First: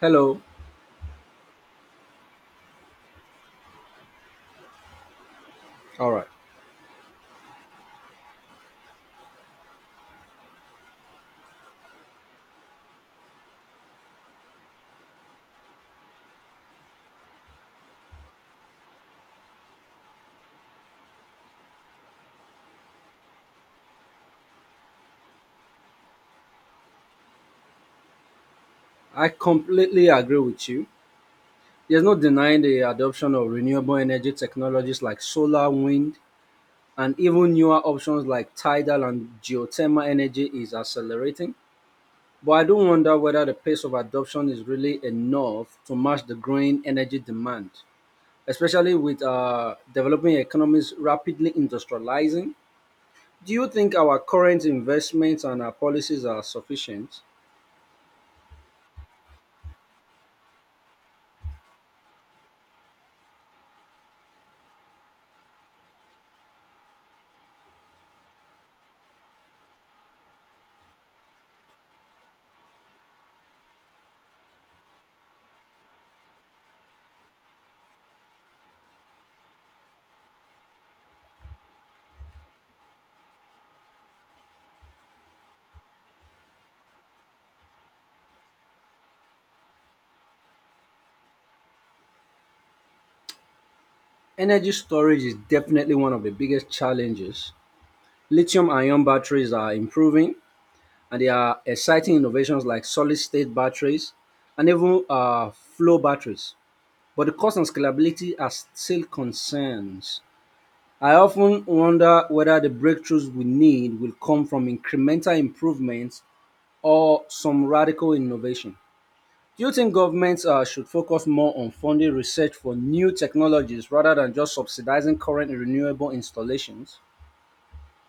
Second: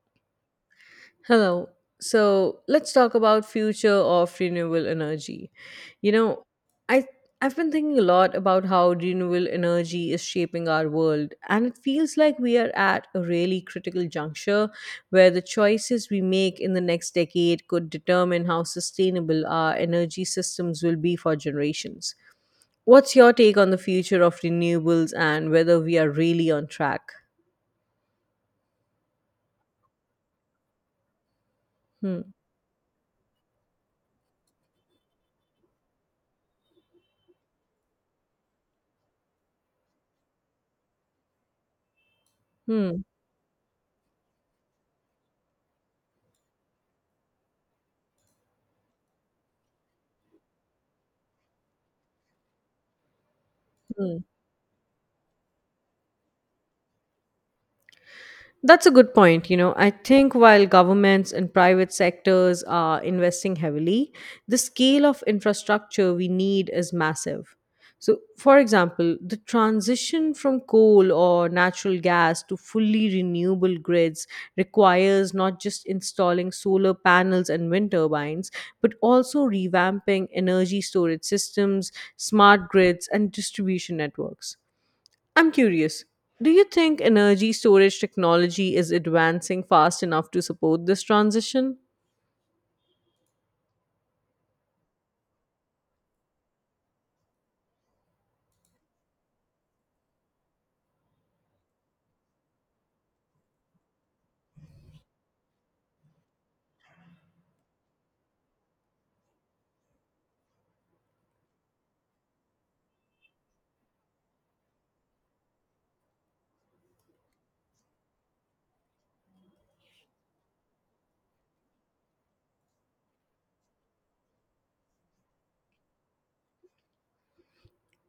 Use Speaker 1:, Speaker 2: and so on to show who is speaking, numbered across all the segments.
Speaker 1: Hello.
Speaker 2: Hello. So let's talk about future of renewable energy.
Speaker 1: All
Speaker 2: You
Speaker 1: right.
Speaker 2: know, I I've been thinking a lot about how renewable energy is shaping our world, and it feels like we are at a really critical juncture where the choices we make in the next decade could determine how sustainable our energy systems will be for generations. What's your take on the future of renewables and whether we are really on track?
Speaker 1: I completely agree with you. There's no
Speaker 2: Hmm.
Speaker 1: denying the adoption of renewable energy technologies like solar, wind, and even newer options like tidal and geothermal energy is accelerating. But I do
Speaker 2: Hmm.
Speaker 1: wonder whether the pace of adoption is really enough to match the growing energy demand, especially with developing economies rapidly industrializing. Do you think our
Speaker 2: Hmm.
Speaker 1: current investments and our policies are sufficient?
Speaker 2: That's a good point. You know, I think while governments and private sectors are investing heavily, the scale of infrastructure we need is massive. So, for example, the transition from coal or natural gas to fully renewable grids requires not just installing solar panels and wind turbines, but also revamping energy storage systems, smart grids, and distribution networks. I'm curious. Do you think energy storage technology is advancing fast enough to support this transition?
Speaker 1: Energy storage is definitely one of the biggest challenges. Lithium ion batteries are improving, and there are exciting innovations like solid state batteries and even flow batteries. But the cost and scalability are still concerns. I often wonder whether the breakthroughs we need will come from incremental improvements or some radical innovation. Do you think governments should focus more on funding research for new technologies rather than just subsidizing current renewable installations?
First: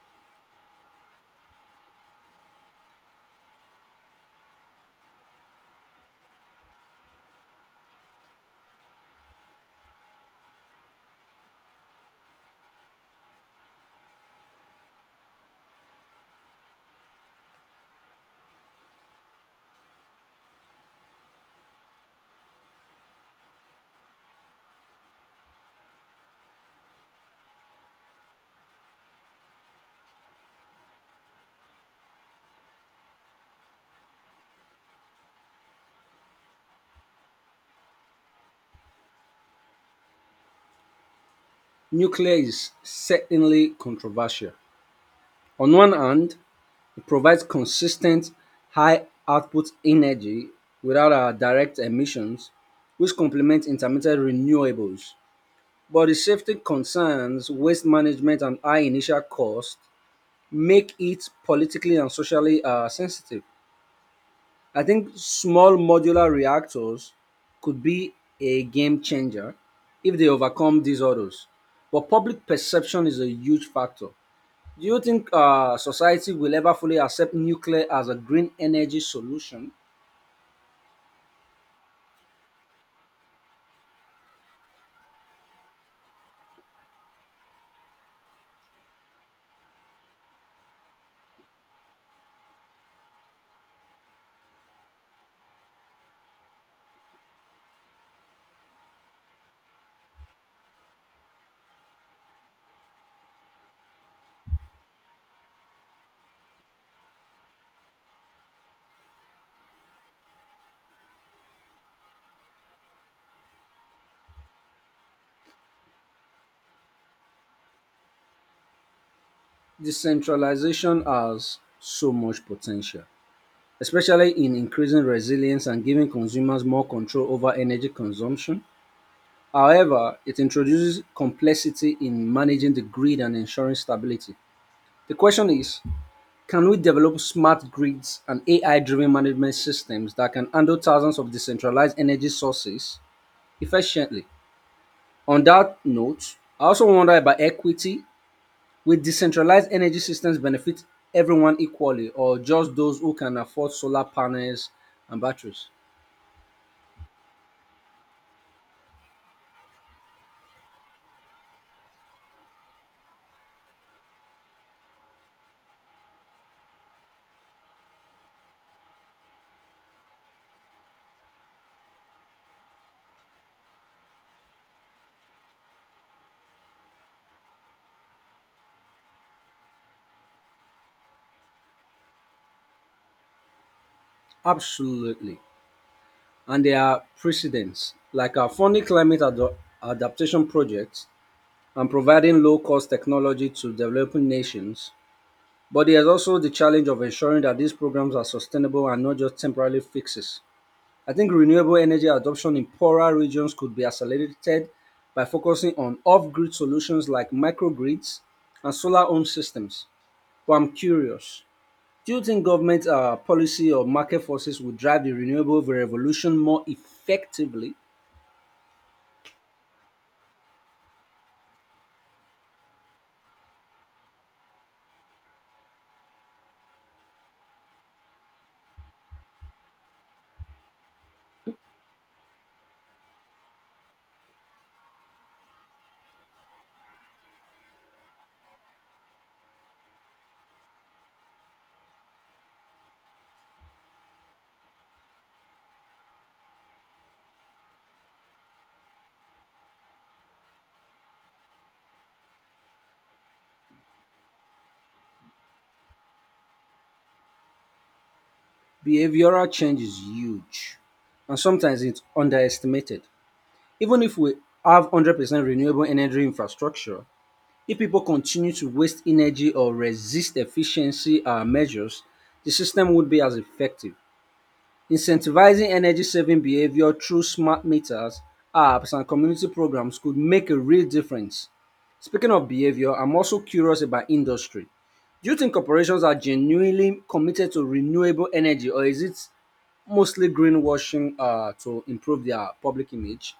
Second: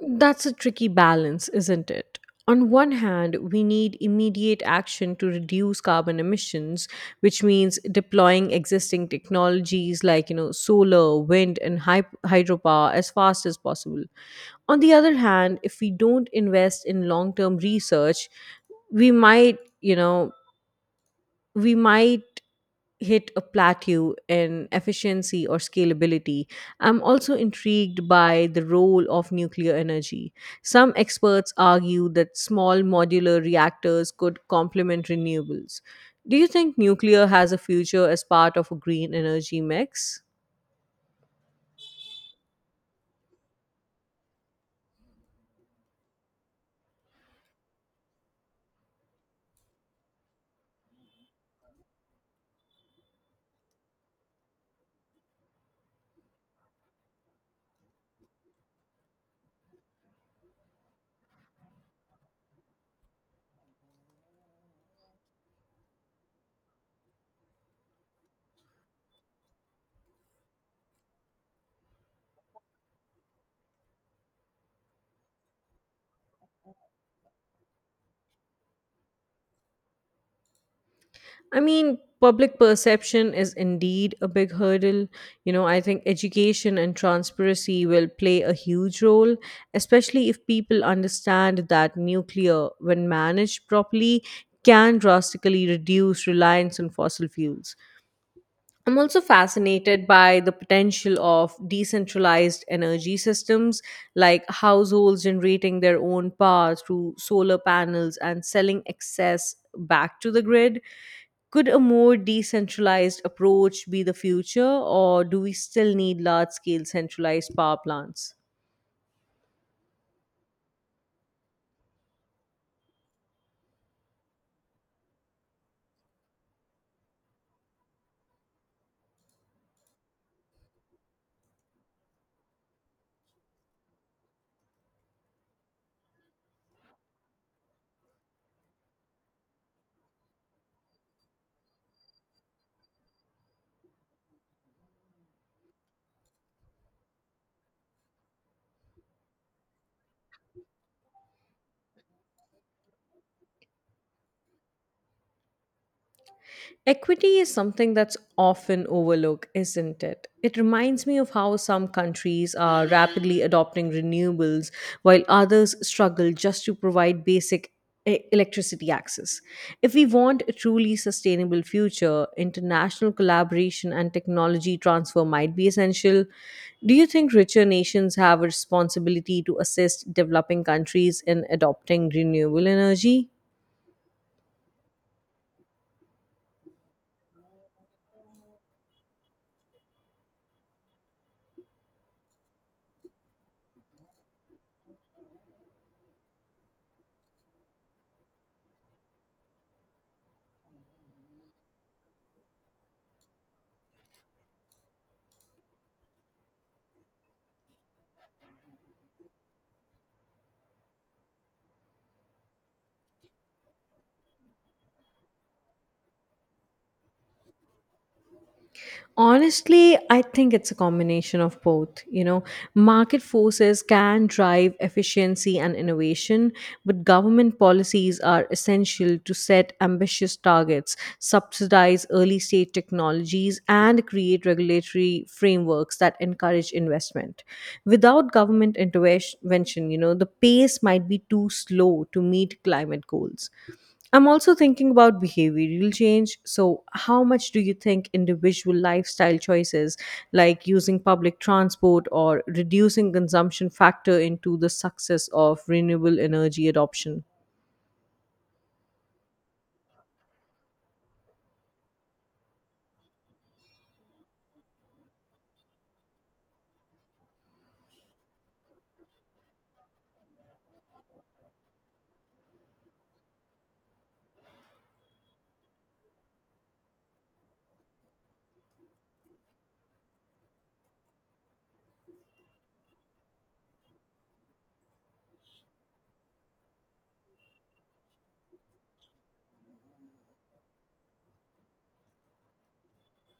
Speaker 2: That's a tricky balance, isn't it? On one hand, we need immediate action to reduce carbon emissions, which means deploying existing technologies like, you know, solar, wind, and hydropower as fast as possible. On the other hand, if we don't invest in long-term research, we might, we might hit a plateau in efficiency or scalability. I'm also intrigued by the role of nuclear energy. Some experts argue that small modular reactors could complement renewables. Do you think nuclear has a future as part of a green energy mix?
Speaker 1: Nuclear is certainly controversial. On one hand, it provides consistent, high output energy without direct emissions, which complement intermittent renewables. But the safety concerns, waste management, and high initial cost make it politically and socially sensitive. I think small modular reactors could be a game changer if they overcome these hurdles. But public perception is a huge factor. Do you think society will ever fully accept nuclear as a green energy solution?
Speaker 2: I mean, public perception is indeed a big hurdle. You know, I think education and transparency will play a huge role, especially if people understand that nuclear, when managed properly, can drastically reduce reliance on fossil fuels. I'm also fascinated by the potential of decentralized energy systems, like households generating their own power through solar panels and selling excess back to the grid. Could a more decentralized approach be the future, or do we still need large scale centralized power plants?
Speaker 1: Decentralization has so much potential, especially in increasing resilience and giving consumers more control over energy consumption. However, it introduces complexity in managing the grid and ensuring stability. The question is, can we develop smart grids and AI driven management systems that can handle thousands of decentralized energy sources efficiently? On that note, I also wonder about equity. Will decentralized energy systems benefit everyone equally or just those who can afford solar panels and batteries?
Speaker 2: Equity is something that's often overlooked, isn't it? It reminds me of how some countries are rapidly adopting renewables while others struggle just to provide basic electricity access. If we want a truly sustainable future, international collaboration and technology transfer might be essential. Do you think richer nations have a responsibility to assist developing countries in adopting renewable energy?
Speaker 1: Absolutely. And there are precedents, like our funding adaptation projects and providing low cost technology to developing nations. But there's also the challenge of ensuring that these programs are sustainable and not just temporary fixes. I think renewable energy adoption in poorer regions could be accelerated by focusing on off grid solutions like microgrids and solar home systems. But I'm curious, do you think government policy or market forces would drive the renewable revolution more effectively?
Speaker 2: Honestly, I think it's a combination of both. You know, market forces can drive efficiency and innovation, but government policies are essential to set ambitious targets, subsidize early stage technologies, and create regulatory frameworks that encourage investment. Without government intervention, you know, the pace might be too slow to meet climate goals. I'm also thinking about behavioral change. So, how much do you think individual lifestyle choices like using public transport or reducing consumption factor into the success of renewable energy adoption?
Speaker 1: Behavioral change is huge, and sometimes it's underestimated. Even if we have 100% renewable energy infrastructure, if people continue to waste energy or resist efficiency measures, the system would be as effective. Incentivizing energy saving behavior through smart meters, apps, and community programs could make a real difference. Speaking of behavior, I'm also curious about industry. Do you think corporations are genuinely committed to renewable energy, or is it mostly greenwashing to improve their public image?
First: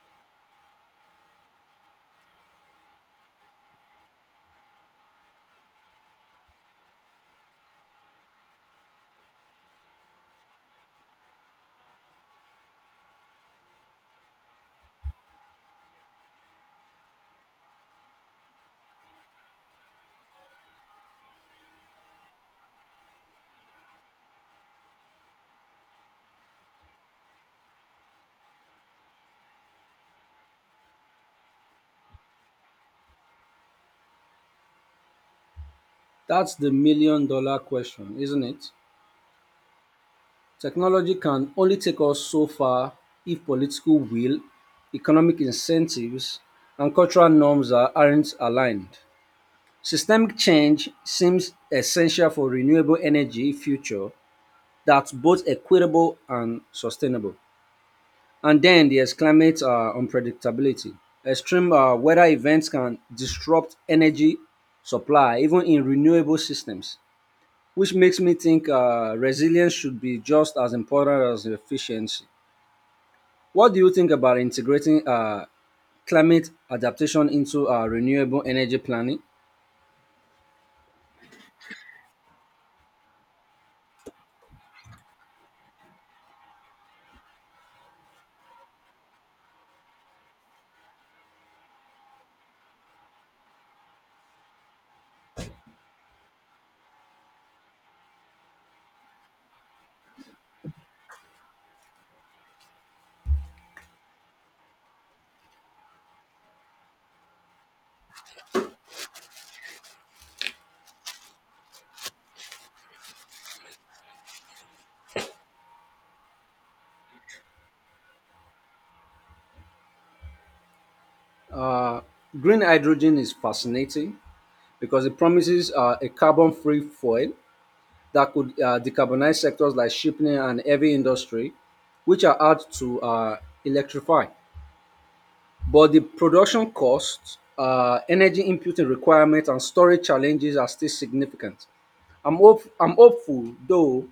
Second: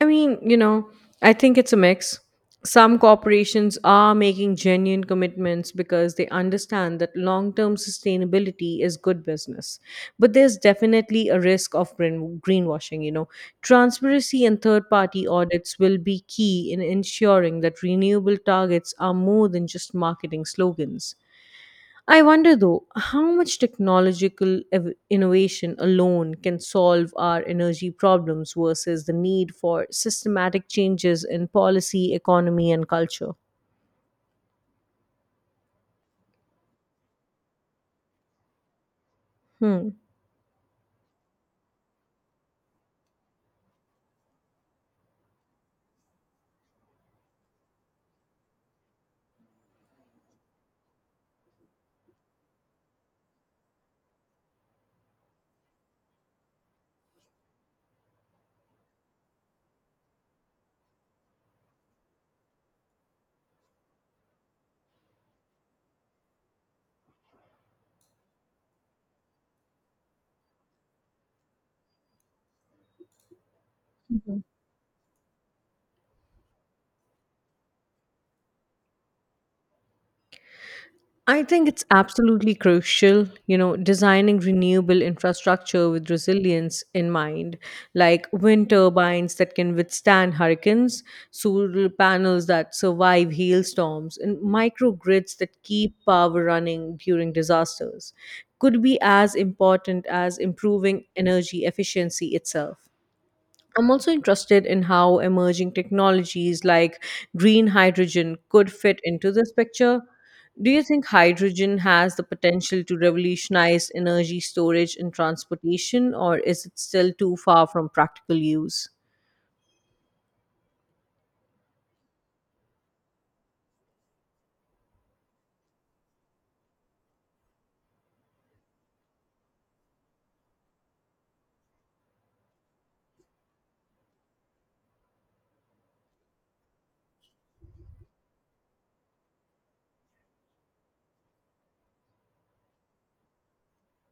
Speaker 2: I mean, you know, I think it's a mix. Some corporations are making genuine commitments because they understand that long term sustainability is good business. But there's definitely a risk of greenwashing, you know. Transparency and third party audits will be key in ensuring that renewable targets are more than just marketing slogans. I wonder though, how much technological innovation alone can solve our energy problems versus the need for systematic changes in policy, economy, and culture?
Speaker 1: That's the $1 million question, isn't it?
Speaker 2: Hmm.
Speaker 1: Technology can only take us so far if political will, economic incentives, and cultural norms aren't aligned. Systemic change seems essential for renewable energy future that's both equitable and sustainable. And then there's climate unpredictability. Extreme weather events can disrupt energy supply, even in renewable systems, which makes me think resilience should be just as important as efficiency. What do you think about integrating climate adaptation into renewable energy planning?
Speaker 2: I think it's absolutely crucial, you know, designing renewable infrastructure with resilience in mind, like wind turbines that can withstand hurricanes, solar panels that survive hailstorms, and microgrids that keep power running during disasters could be as important as improving energy efficiency itself. I'm also interested in how emerging technologies like green hydrogen could fit into this picture. Do you think hydrogen has the potential to revolutionize energy storage and transportation, or is it still too far from practical use?
Speaker 1: Uh, Green hydrogen is fascinating because it promises a carbon free fuel that could decarbonize sectors like shipping and heavy industry, which are hard to electrify. But the production costs, energy inputing requirements, and storage challenges are still significant. I'm hopeful, though,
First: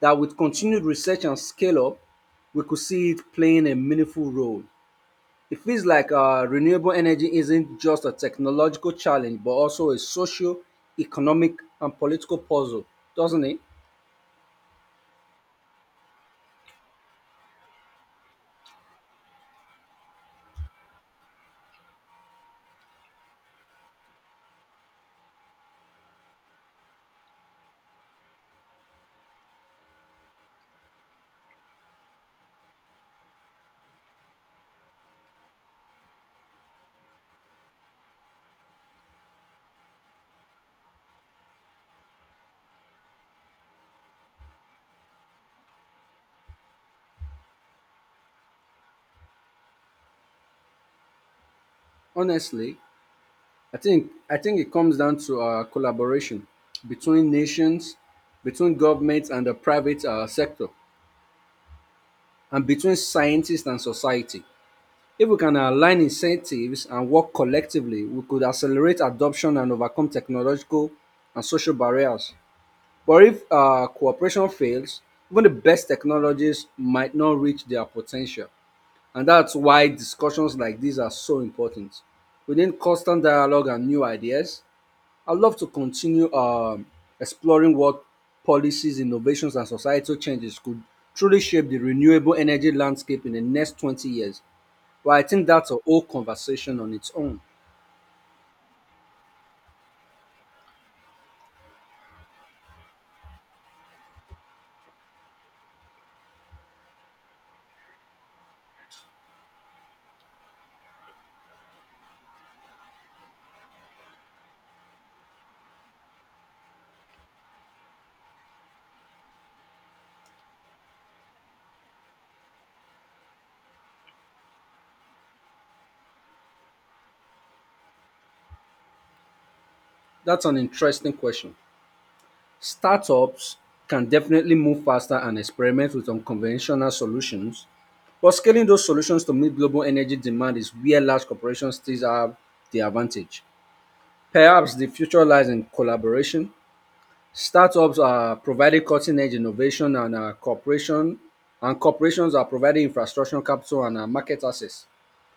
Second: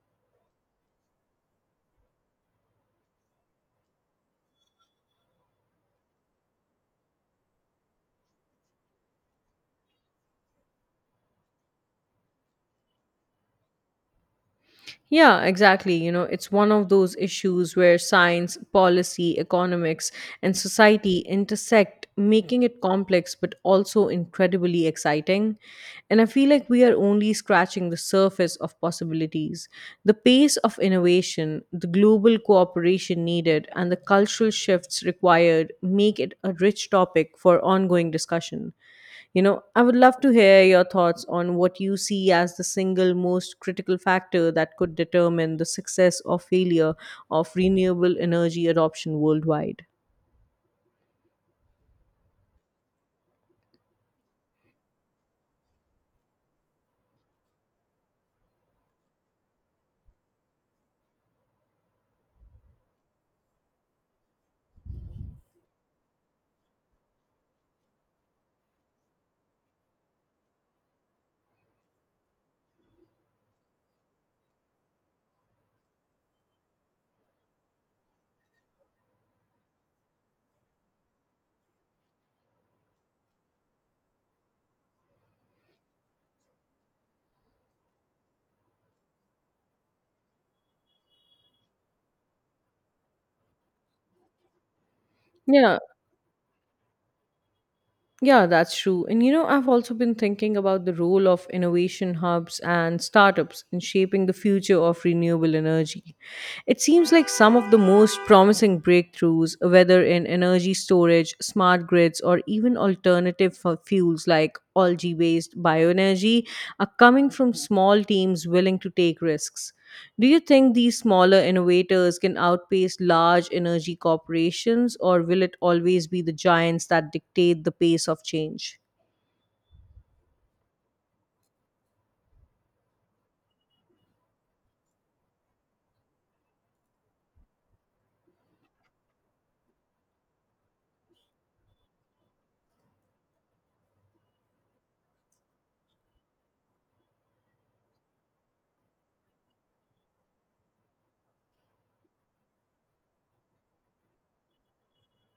Speaker 1: that with continued research and scale up, we could see it playing a meaningful role. It feels like renewable energy isn't just a technological challenge, but also a socio economic and political puzzle, doesn't it?
Speaker 2: Yeah, exactly. You know, it's one of those issues where science, policy, economics, and society intersect, making it complex but also incredibly exciting. And I feel like we are only scratching the surface of possibilities. The pace of innovation, the global cooperation needed, and the cultural shifts required make it a rich topic for ongoing discussion. You know, I would love to hear your thoughts on what you see as the single most critical factor that could determine the success or failure of renewable energy adoption worldwide.
Speaker 1: Honestly, I think it comes down to collaboration between nations, between governments and the private sector, and between scientists and society. If we can align incentives and work collectively, we could accelerate adoption and overcome technological and social barriers. But if cooperation fails, even the best technologies might not reach their potential. And that's why discussions like these are so important. Within constant dialogue and new ideas, I'd love to continue exploring what policies, innovations, and societal changes could truly shape the renewable energy landscape in the next 20 years. Well, I think that's
Speaker 2: Yeah,
Speaker 1: a whole conversation on its own.
Speaker 2: Yeah, that's true. And you know, I've also been thinking about the role of innovation hubs and startups in shaping the future of renewable energy. It seems like some of the most promising breakthroughs, whether in energy storage, smart grids, or even alternative fuels like algae based bioenergy, are coming from small teams willing to take risks. Do you think these smaller innovators can outpace large energy corporations, or will it always be the giants that dictate the pace of change?
Speaker 1: That's an interesting question. Startups can definitely move faster and experiment with unconventional solutions, but scaling those solutions to meet global energy demand is where large corporations still have the advantage. Perhaps the future lies in collaboration. Startups are providing cutting-edge innovation and corporations are providing infrastructure capital and market access.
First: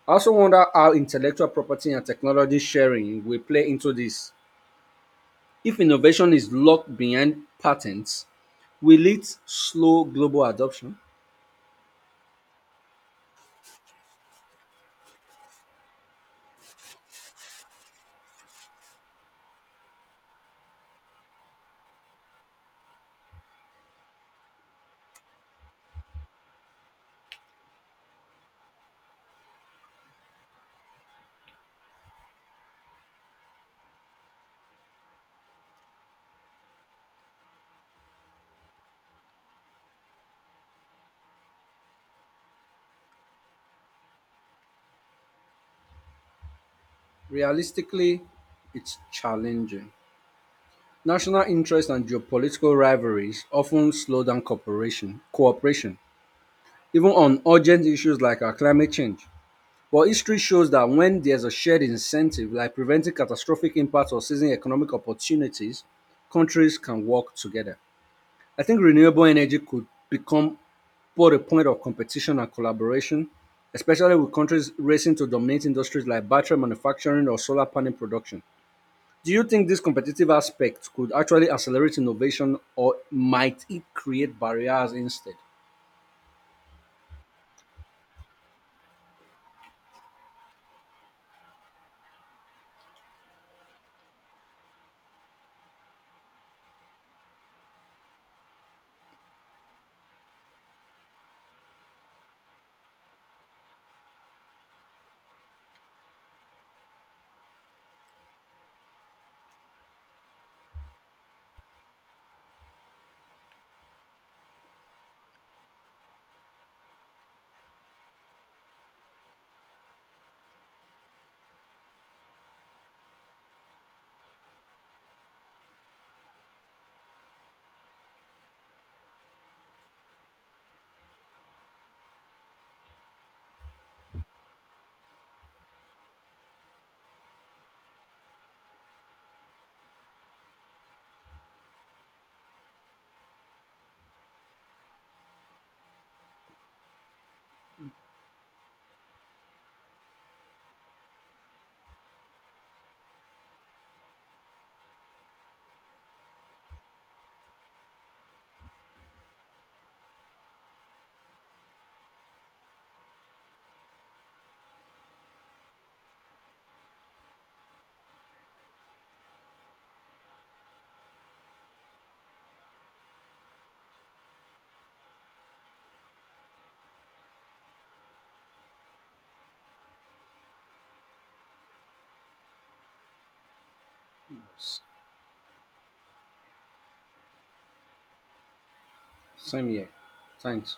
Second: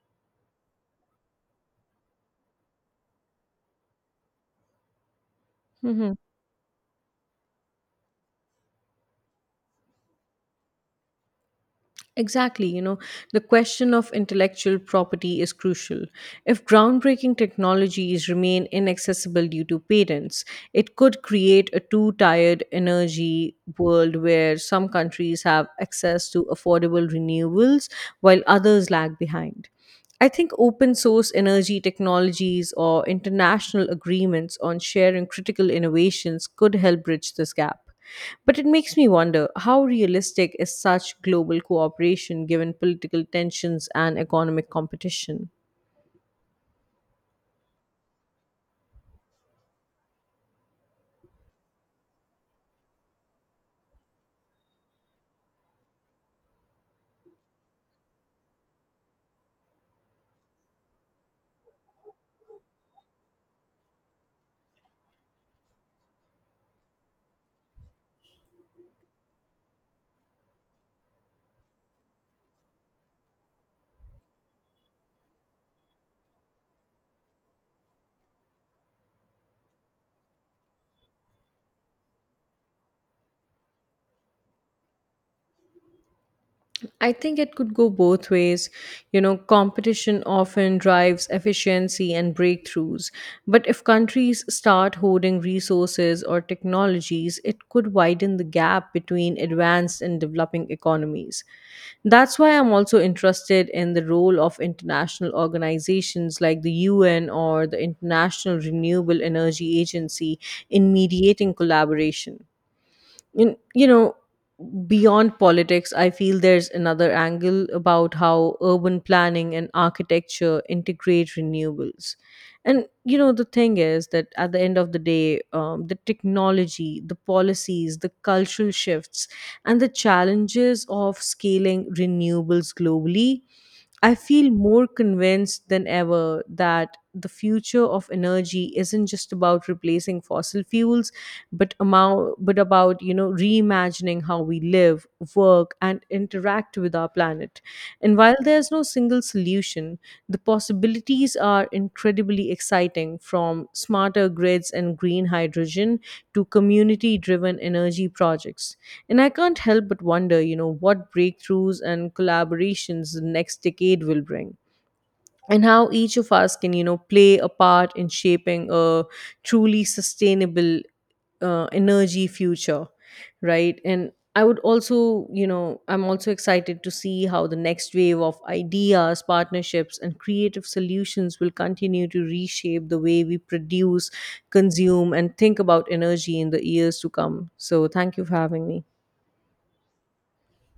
Speaker 1: I also wonder how intellectual property and technology sharing will play into this. If
Speaker 2: Mhm.
Speaker 1: innovation is locked behind patents, will it slow global adoption?
Speaker 2: Exactly. You know, the question of intellectual property is crucial. If groundbreaking technologies remain inaccessible due to patents, it could create a two tired energy world where some countries have access to affordable renewables while others lag behind. I think open source energy technologies or international agreements on sharing critical innovations could help bridge this gap. But it makes me wonder how realistic is such global cooperation given political tensions and economic competition?
Speaker 1: Realistically, it's challenging. National interests and geopolitical rivalries often slow down cooperation, even on urgent issues like our climate change. But history shows that when there's a shared incentive, like preventing catastrophic impacts or seizing economic opportunities, countries can work together. I think renewable energy could become both a point of competition and collaboration, especially with countries racing to dominate industries like battery manufacturing or solar panel production. Do you think this competitive aspect could actually accelerate innovation or might it create barriers instead?
Speaker 2: I think it could go both ways. You know, competition often drives efficiency and breakthroughs. But if countries start hoarding resources or technologies, it could widen the gap between advanced and developing economies. That's why I'm also interested in the role of international organizations like the UN or the International Renewable Energy Agency in mediating collaboration. You know, beyond politics, I feel there's another angle about how urban planning and architecture integrate renewables. And you know, the thing is that at the end of the day, the technology, the policies, the cultural shifts, and the challenges of scaling renewables globally, I feel more convinced than ever that the future of energy isn't just about replacing fossil fuels, but about, you know, reimagining how we live, work, and interact with our planet. And while there's no single solution, the possibilities are incredibly exciting, from smarter grids and green hydrogen to community-driven energy projects. And I can't help but wonder, you know, what breakthroughs and collaborations the next decade will bring and how each of us can, you know, play a part in shaping a truly sustainable energy future, right? And I would also, you know, I'm also excited to see how the next wave of ideas, partnerships, and creative solutions will continue to reshape the way we produce, consume, and think about energy in the years to come. So, thank you for having me.
Speaker 1: Same here. Thanks.